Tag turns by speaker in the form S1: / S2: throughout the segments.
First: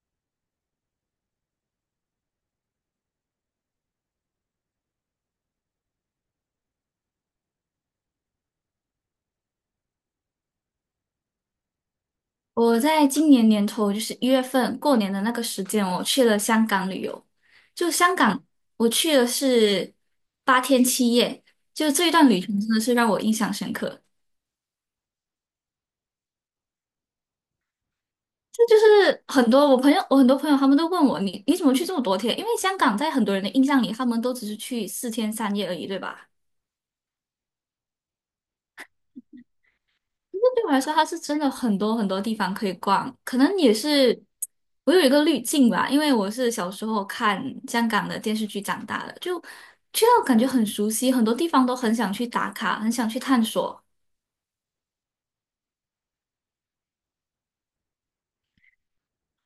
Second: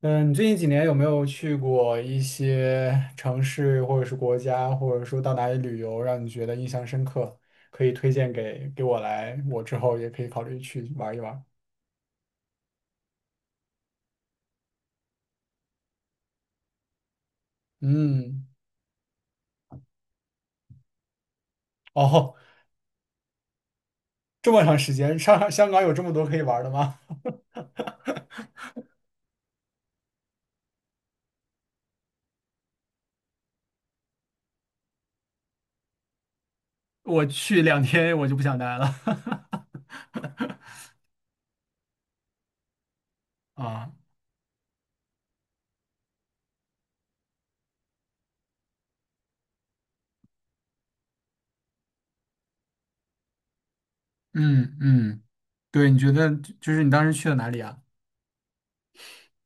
S1: 嗯，你最近几年有没有去过一些城市，或者是国家，或者说到哪里旅游，让你觉得印象深刻？可以推荐给我来，我之后也可以考虑去玩一玩。
S2: 我在今年年头，就是一月份过年的那个时间，我去了香港旅游。就香港，
S1: 嗯，
S2: 我去的是8天7夜，就这一段
S1: 哦，
S2: 旅程真的是让我印象深刻。
S1: 这么长时间，上香港有这么多可以玩的吗？
S2: 这就是很多我朋友，我很多朋友他们都问我，你怎么去这么多天？因为香港在很多人的印象里，他们都只是去4天3夜而已，对吧？
S1: 我去2天我就不想待了。
S2: 那对我来说，它是真的很多很多地方可以逛，可能 也
S1: 啊，
S2: 是我有一个滤镜吧，因为我是小时候看香港的电视剧长大的，就去到感觉很熟悉，很多地方都很想去打卡，很想去探索。
S1: 嗯嗯，对，你觉得就是你当时去了哪里啊？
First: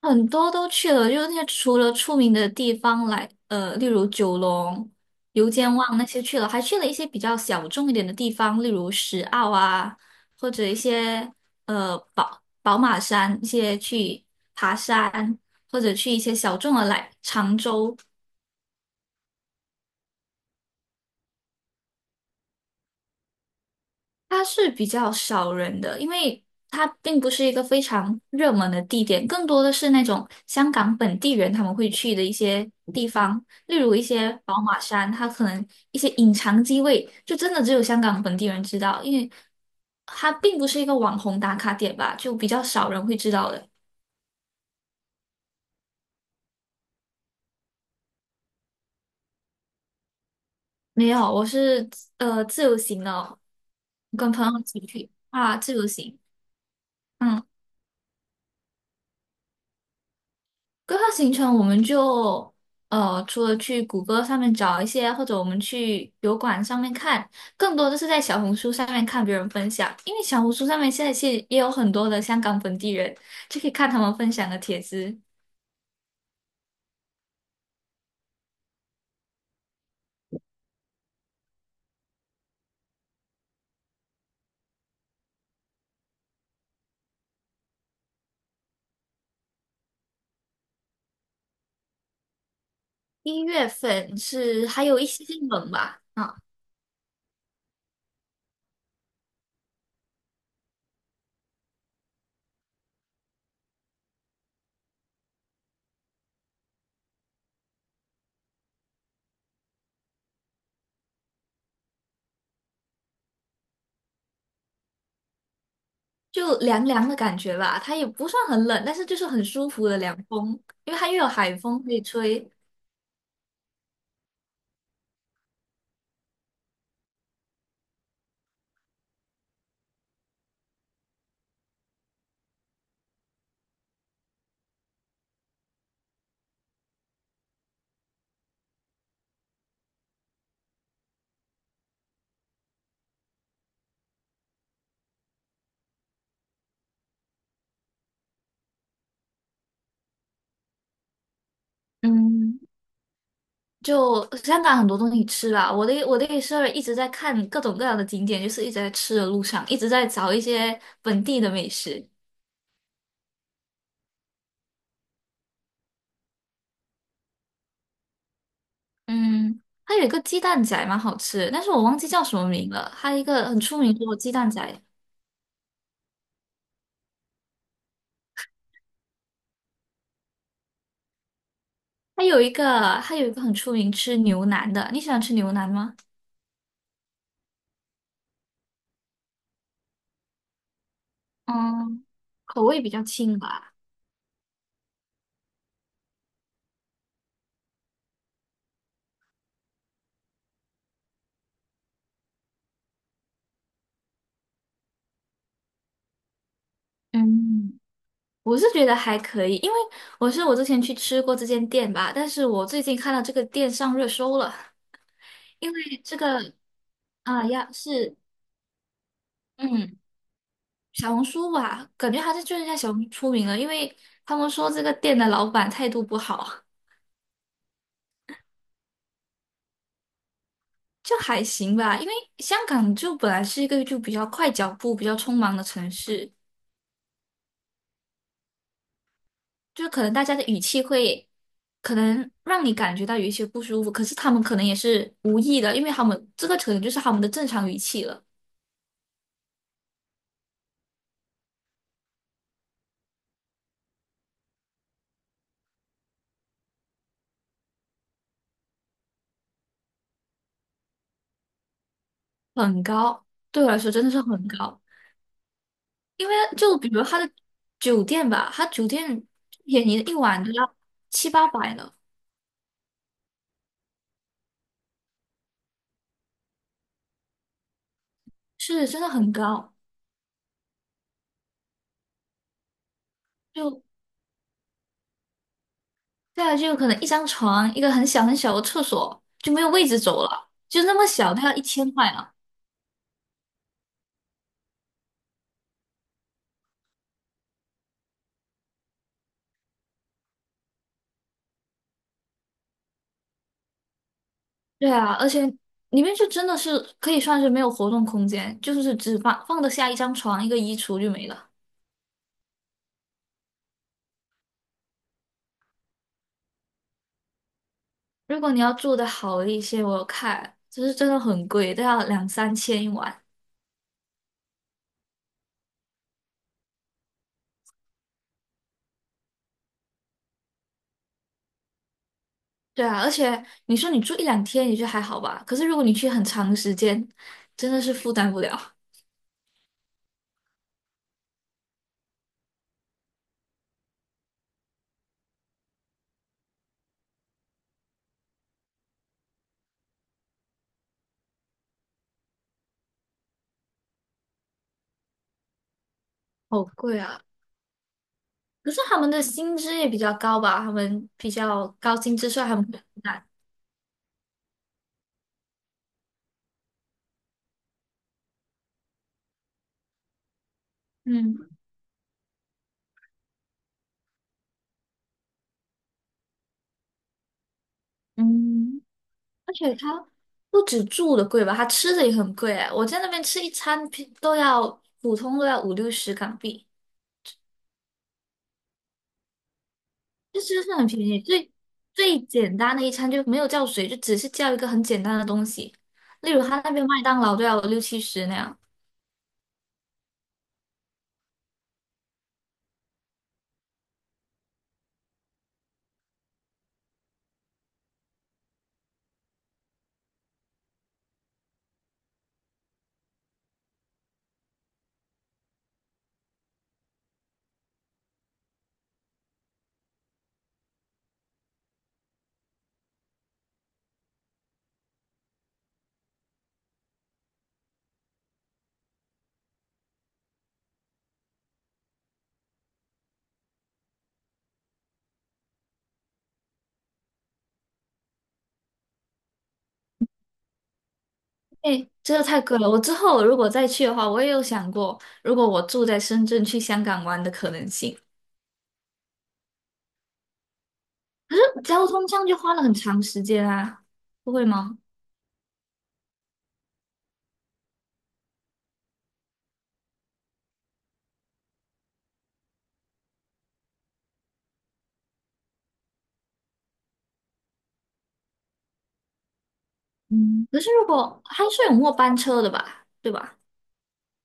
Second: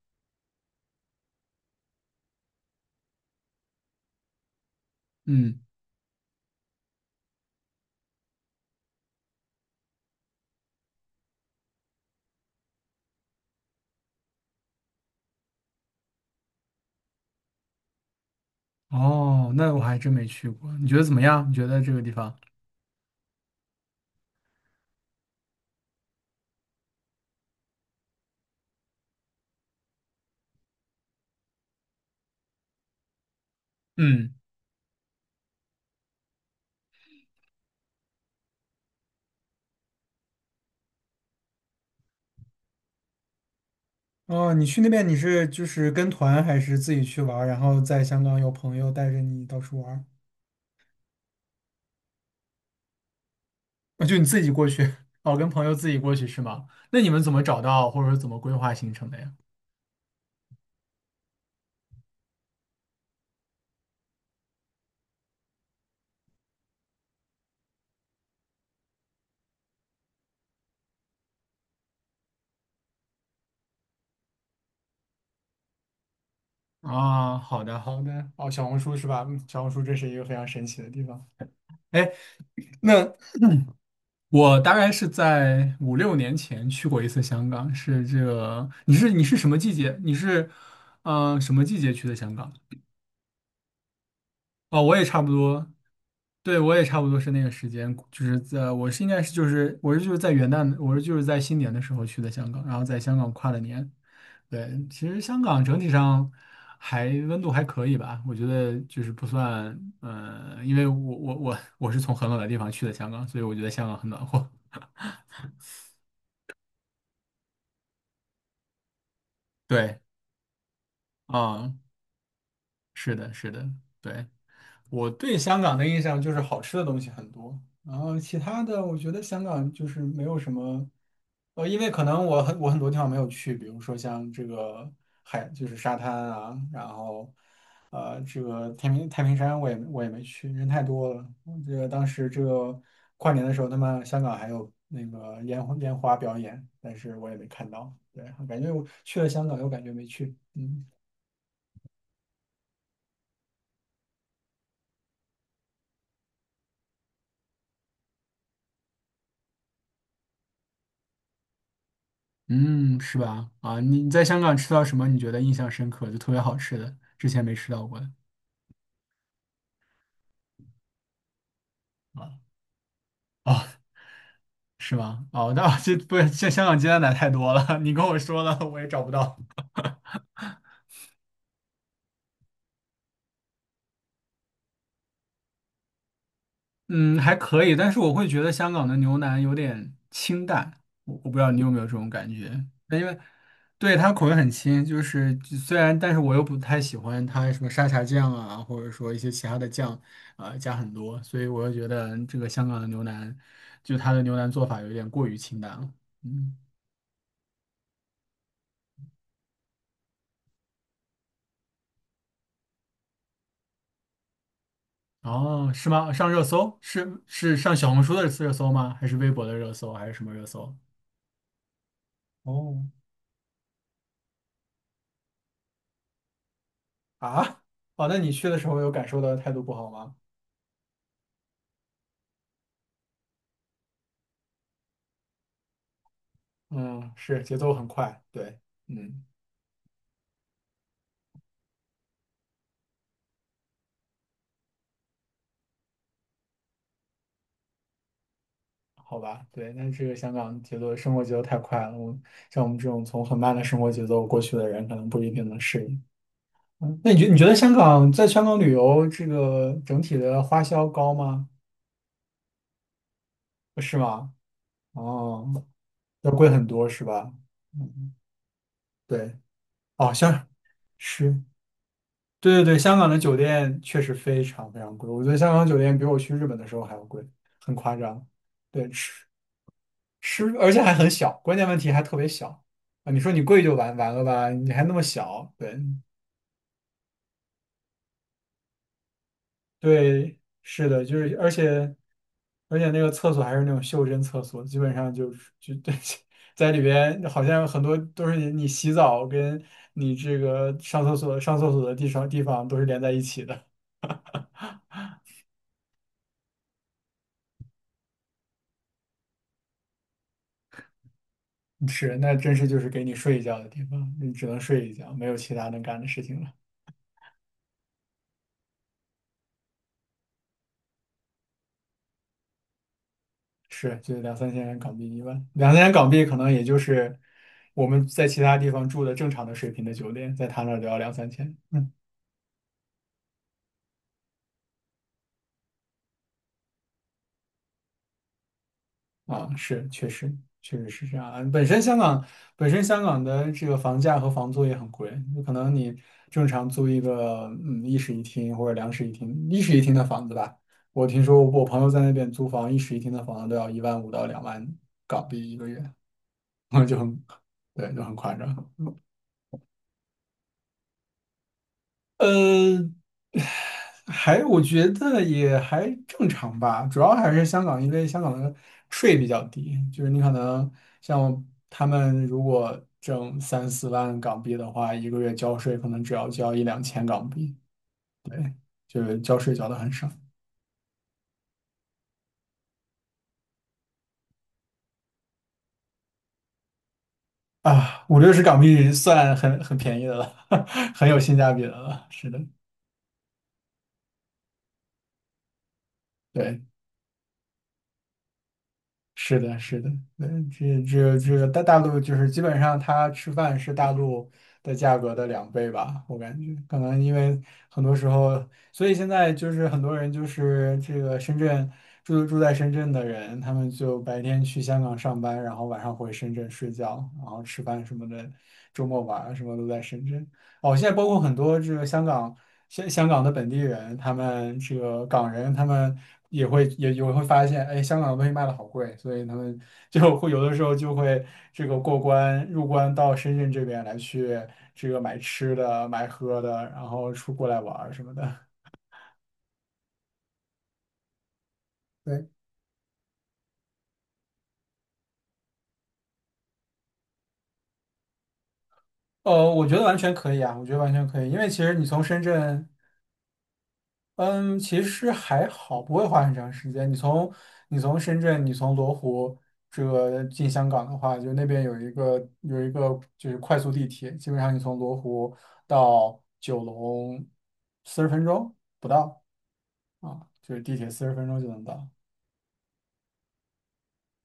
S2: 很多都去了，就是那些除了出名的地方来，例如九龙、油
S1: 嗯，
S2: 尖旺那些去了，还去了一些比较小众一点的地方，例如石澳啊，或者一些宝马山一些去爬山，或者去一些小众的来常州，
S1: 哦，那我还真没去过，你觉得怎么样？你觉得这个地方？
S2: 它是比较少人的，因为它并不是一个非常热门的地点，更多的是那种香港本地人他们会去的一些地方，例如一些
S1: 嗯。
S2: 宝马山，它可能一些隐藏机位，就真的只有香港本地人知道，因为它并不是一个网红打卡点吧，就比较少人会知道的。
S1: 哦，你去那边，你是就是跟团还是自己去玩儿，然后在香港有朋友带着你到处玩儿？
S2: 没有，我是自由行的哦
S1: 啊，就你
S2: 跟
S1: 自
S2: 朋
S1: 己
S2: 友一
S1: 过
S2: 起
S1: 去，
S2: 去
S1: 哦，跟
S2: 啊，
S1: 朋
S2: 自
S1: 友
S2: 由
S1: 自己过
S2: 行。
S1: 去是吗？那你们怎
S2: 嗯。
S1: 么找到或者说怎么规划行程的呀？
S2: 规划行程，我们就除了去谷歌上面找一些，或者我们去油管上面看，更多的是在小红书上面看别人分享，因为小红书上面现在其实也有很多的香港本地人，就可以看他们分享的帖子。
S1: 啊，好的好的，哦，小红书是吧？嗯，小红书这是一个非常神奇的地方。哎，那我大概是在五六年前去过一次香港，是这个，你是什么季节？你是，嗯、什么季节去的香港？
S2: 一月份是
S1: 哦，
S2: 还
S1: 我
S2: 有
S1: 也
S2: 一
S1: 差
S2: 些
S1: 不
S2: 些
S1: 多，
S2: 冷吧，啊，
S1: 对，我也差不多是那个时间，就是在我是应该是就是我是就是在元旦，我是就是在新年的时候去的香港，然后在香港跨了年。对，其实香港整体上还温度还可以吧，我觉得就是不算。因为我是从很冷的地方去的香港，所以我觉得香港很暖和。
S2: 就凉凉的感觉吧，它也不算很冷，但是就是很舒服的
S1: 对，
S2: 凉风，因为它又有海
S1: 嗯，
S2: 风可以吹。
S1: 是的，是的，对，我对香港的印象就是好吃的东西很多，然后其他的我觉得香港就是没有什么。因为可能我很多地方没有去，比如说像这个海就是沙滩啊，然后这个太平山我也没去，人太多了。我这个当时这个跨年的时候，他们香港还有那个烟花表演，但是我也没看到。对，感觉我去了香港又感觉没去。嗯。
S2: 嗯，就香港很多东西吃啦，我的也是一直在看各种各样的景点，就是一直在吃的路上，一直在找一些本地的美食。
S1: 嗯，是吧？啊，你在香港吃到什么？你觉得印象深刻，就特别好吃的，之前没吃到过的。
S2: 嗯，它有一个鸡蛋仔蛮好吃的但是我忘记叫
S1: 啊，
S2: 什么名了。它一个
S1: 哦，
S2: 很出名的鸡蛋仔，
S1: 是吗？哦，那 这不，这香港鸡蛋奶太多了，你跟我说了，我也找不到。
S2: 它有一个很出名吃牛腩的，你喜欢吃牛腩吗？
S1: 嗯，还可以，但是我会觉得香港的牛腩有点清淡，我不知道你有没有这
S2: 嗯，
S1: 种感觉。
S2: 口味比较
S1: 因为
S2: 轻吧。
S1: 对它口味很轻，就是就虽然，但是我又不太喜欢它什么沙茶酱啊，或者说一些其他的酱，加很多，所以我又觉得这个香港的牛腩，就它的牛腩做法有点过于清淡了。嗯，
S2: 嗯，我是觉得还可以，因为我是我之前去吃过这间店吧，但是我最近看到这个店上热搜了。
S1: 哦，
S2: 因
S1: 是
S2: 为
S1: 吗？
S2: 这
S1: 上热
S2: 个
S1: 搜是是上小红书
S2: 是，
S1: 的热搜吗？还是微博的热搜？
S2: 嗯，
S1: 还是什么热搜？
S2: 小红书吧，感觉还是就是在
S1: 哦，
S2: 小红书出名了，因为他们说这个店的老板态度不好，
S1: 啊，哦，那你去的时候有感受到态度不好吗？
S2: 就还行吧。因为香港就本来是一个就比较快脚步、比较匆忙的城市，
S1: 嗯，是节奏很快，对，嗯，
S2: 就可能大家的语气会可能让你感觉到有一些不舒服，可是他们可能也是无意的，因为他们这个可能就是他们的正常语气了，
S1: 好吧，对，但这个香港节奏生活节奏太快了，我像我们这种从很慢的生活节奏过去的人，可能不一定能适应。嗯，那你觉得香港在香港旅游这个整体的花销高吗？
S2: 很高，对我来说
S1: 是
S2: 真的是
S1: 吗？
S2: 很高。
S1: 哦，
S2: 因
S1: 要
S2: 为
S1: 贵很
S2: 就比
S1: 多
S2: 如
S1: 是
S2: 他的
S1: 吧？
S2: 酒
S1: 嗯，
S2: 店吧，他酒店
S1: 对，
S2: 便宜
S1: 哦，
S2: 一晚都要七
S1: 是，
S2: 八百呢，
S1: 对对对，香港的酒店确实非常非常贵，我觉得香港酒店比我去日本的时候还要贵，很夸张。
S2: 是
S1: 对，
S2: 真的很高。
S1: 是，而且还很小，关键问题还特别小。啊！你说你贵就
S2: 就
S1: 完了吧？你还那么小，对
S2: 再来就可能一张床，一个很小很小的厕所就没有位置走
S1: 对，
S2: 了，就
S1: 是
S2: 那
S1: 的，
S2: 么
S1: 就
S2: 小
S1: 是
S2: 都
S1: 而
S2: 要一千
S1: 且
S2: 块呢。
S1: 而且那个厕所还是那种袖珍厕所，基本上就是就 对在里边，好像很多都是你洗澡跟你这个上厕所的地方都是连在一起的。
S2: 对啊，而且里面就真的是可以算是没有活动空间，就是只放放得下一张床、一个衣橱就没了。
S1: 是，那真是就是给你睡一觉的地方，你只能睡一觉，没有其他能干的事情了。
S2: 如果你要住的好一些，我有看就是真的很贵，都要两三千一晚。
S1: 是，就两三千元港币一万，两三千港币可能也就是我们在其他地方住的正常的水平的酒店，在他那儿都要两三千。嗯，
S2: 对啊，而且你说你住一两天也就还好吧，可是如果你去很长的时间，真的是负担不了，
S1: 啊，是，确实，确实是这样啊。本身香港的这个房价和房租也很贵，就可能你正常租一个一室一厅或者两室一厅，一室一厅的房子吧，我听说我朋友在那边租房，一室一厅的房子都要一万五到2万港币一个月。
S2: 好
S1: 就
S2: 贵
S1: 很，
S2: 啊！
S1: 对，就很夸张。
S2: 可是他们的薪资也比较高吧，他们比较高薪资，所以他们会很
S1: 呃，
S2: 难。
S1: 还我觉得也还正常吧，主要还是香港，因为香港的税比较低，就是你可能像
S2: 嗯
S1: 他们如果挣三四万港币的话，一个月交税可能只要交一两千港币。对，
S2: 嗯，
S1: 就是交
S2: 而
S1: 税交
S2: 且
S1: 的很
S2: 他
S1: 少
S2: 不止住的贵吧，他吃的也很贵哎，我在那边吃一餐平都要普通都要五六十港币，
S1: 啊，五六十港币算很便宜的了，
S2: 就真的是很 便
S1: 很有
S2: 宜，
S1: 性
S2: 最
S1: 价比的了，
S2: 最
S1: 是的，
S2: 简单的一餐就没有叫水，就只是叫一个很简单的东西，例如他
S1: 对。
S2: 那边麦当劳都要六七十那样。
S1: 是的，是的，嗯，这个大陆就是基本上它吃饭是大陆的价格的2倍吧，我感觉可能因为很多时候，所以现在就是很多人就是这个深圳住在深圳的人，他们就白天去香港上班，然后晚上回深圳睡觉，然后吃饭什么的，周末玩儿什么都在深圳。哦，现在包括很多这个香港的本地人，他们这个港人，他们也会发现，哎，香港的东西卖的好贵，所以他们 有的时候就会这个过关入关到深圳这边来去这个买吃的、买喝的，然后出过来玩儿什么的。
S2: 哎，这个
S1: 对，
S2: 太贵了。我之后如果再去的话，我也有想过，如果我住在深圳去香港玩的可能性。
S1: 我觉得完全可以啊，我觉得完全可以，因为其实你
S2: 交
S1: 从
S2: 通
S1: 深
S2: 上就花了
S1: 圳
S2: 很长时间啊，不会
S1: 嗯，
S2: 吗？
S1: 其实还好，不会花很长时间。你从深圳，你从罗湖这个进香港的话，就那边有一个就是快速地铁，基本上你从罗湖到九龙四十分钟不到啊，
S2: 嗯，
S1: 就
S2: 可
S1: 是
S2: 是
S1: 地
S2: 如
S1: 铁四十
S2: 果
S1: 分钟
S2: 还
S1: 就
S2: 是
S1: 能
S2: 有
S1: 到。
S2: 末班车的吧，对吧？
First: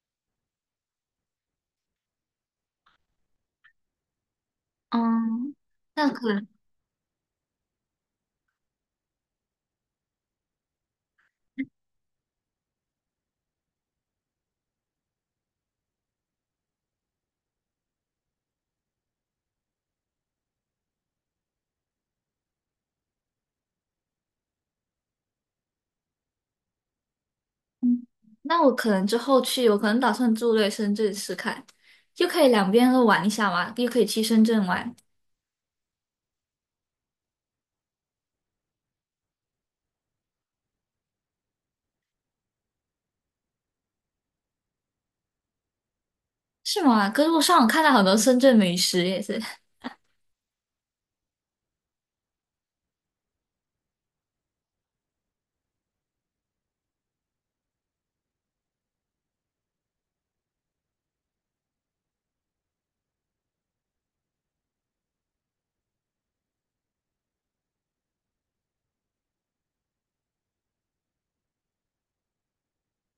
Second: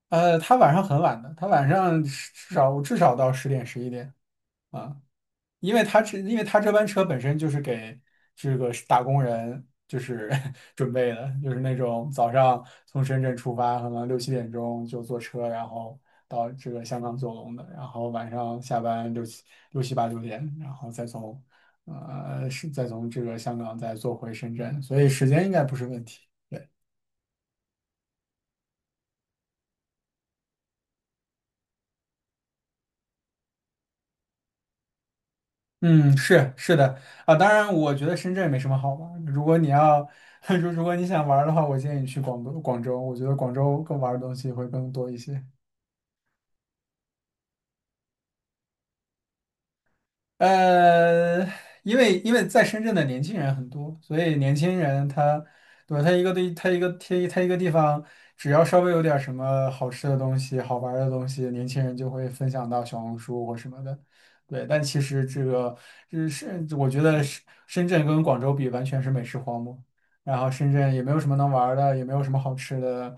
S1: 它晚上很晚的，它晚上至少至少到10点11点啊。
S2: 嗯，那可
S1: 因为
S2: 能，
S1: 他这班车本身就是给这个打工人就是 准备的，就是那种早上从深圳出发，可能六七点钟就坐车，然后到这个香港九龙的，然后晚上下班六七八九点，然后再从这个香港再坐回深圳，所以时间应该不是问题。
S2: 嗯那我可能之后去，我可能打算住在深圳试看，就可以两边都玩一下嘛，又可以去深圳玩，
S1: 嗯，是的啊，当然，我觉得深圳没什么好玩儿如果你要，如果你想玩儿的话，我建议你去广东、广州。我觉得广州更玩儿的东西会更多一些。
S2: 是吗？可是我上网看到很多深圳美食也是，
S1: 呃，因为在深圳的年轻人很多，所以年轻人他，对吧？他一个地，他一个他一他一个地方，只要稍微有点什么好吃的东西、好玩儿的东西，年轻人就会分享到小红书或什么的。对，但其实这个，这是我觉得深圳跟广州比，完全是美食荒漠。然后深圳也没有什么能玩儿的，也没有什么好吃的，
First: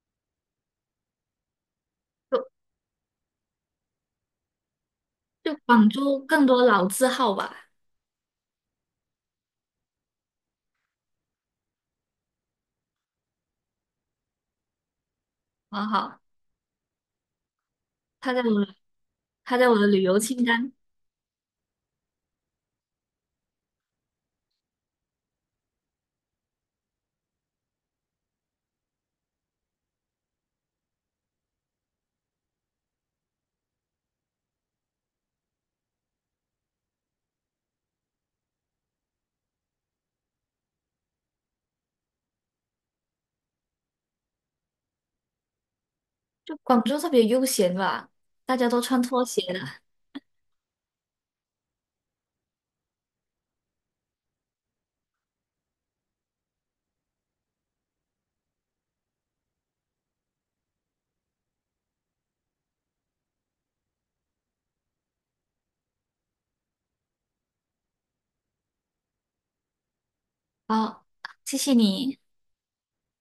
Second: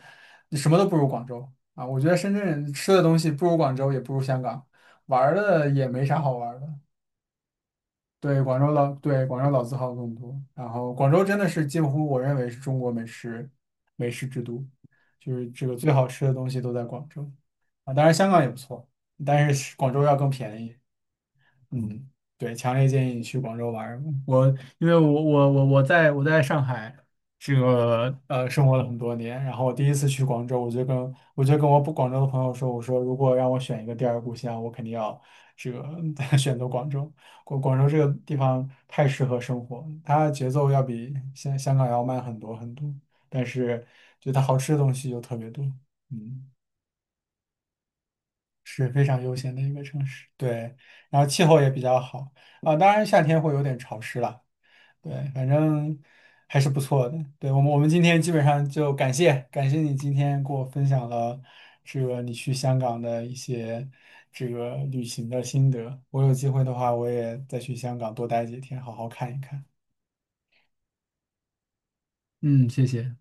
S1: 什么都不如广州啊。我觉得深
S2: 就
S1: 圳吃的东西不如广州，也不如香港，玩儿
S2: 就
S1: 的也
S2: 广
S1: 没
S2: 州
S1: 啥好
S2: 更
S1: 玩儿
S2: 多
S1: 的。
S2: 老字号吧，
S1: 对，广州老，对，广州老字号更多。然后广州真的是近乎我认为是中国美食之都，就是这个
S2: 好
S1: 最好
S2: 好。
S1: 吃的东西都在广州啊。当然香
S2: 他
S1: 港
S2: 在
S1: 也不
S2: 我
S1: 错，但
S2: 它在
S1: 是
S2: 我的
S1: 广
S2: 旅
S1: 州要
S2: 游
S1: 更
S2: 清
S1: 便
S2: 单。
S1: 宜。嗯，对，强烈建议你去广州玩儿，我因为我在我在上海，这个生活了很多年，然后我第一次去广州，我就跟我不广州的朋友说，我说如果让我选一个第二故乡，我肯定要这个 选择广州。广州这个地方太适合生活，它节奏要比香港要慢很多很多，但是就它好吃的东西又特别多。嗯。
S2: 就广州特别悠闲吧，大家都
S1: 是
S2: 穿
S1: 非常
S2: 拖
S1: 悠
S2: 鞋
S1: 闲
S2: 的。
S1: 的一个城市，对，然后气候也比较好啊，当然夏天会有点潮湿了，对，反正还是不错的。对，我们今天基本上就感谢感谢你今天给我分享了这个你去香港的一些这个旅行的心得，我有机会的话我也再去香港多待几天，好好看一看。
S2: 好，谢谢你。
S1: 嗯，谢谢。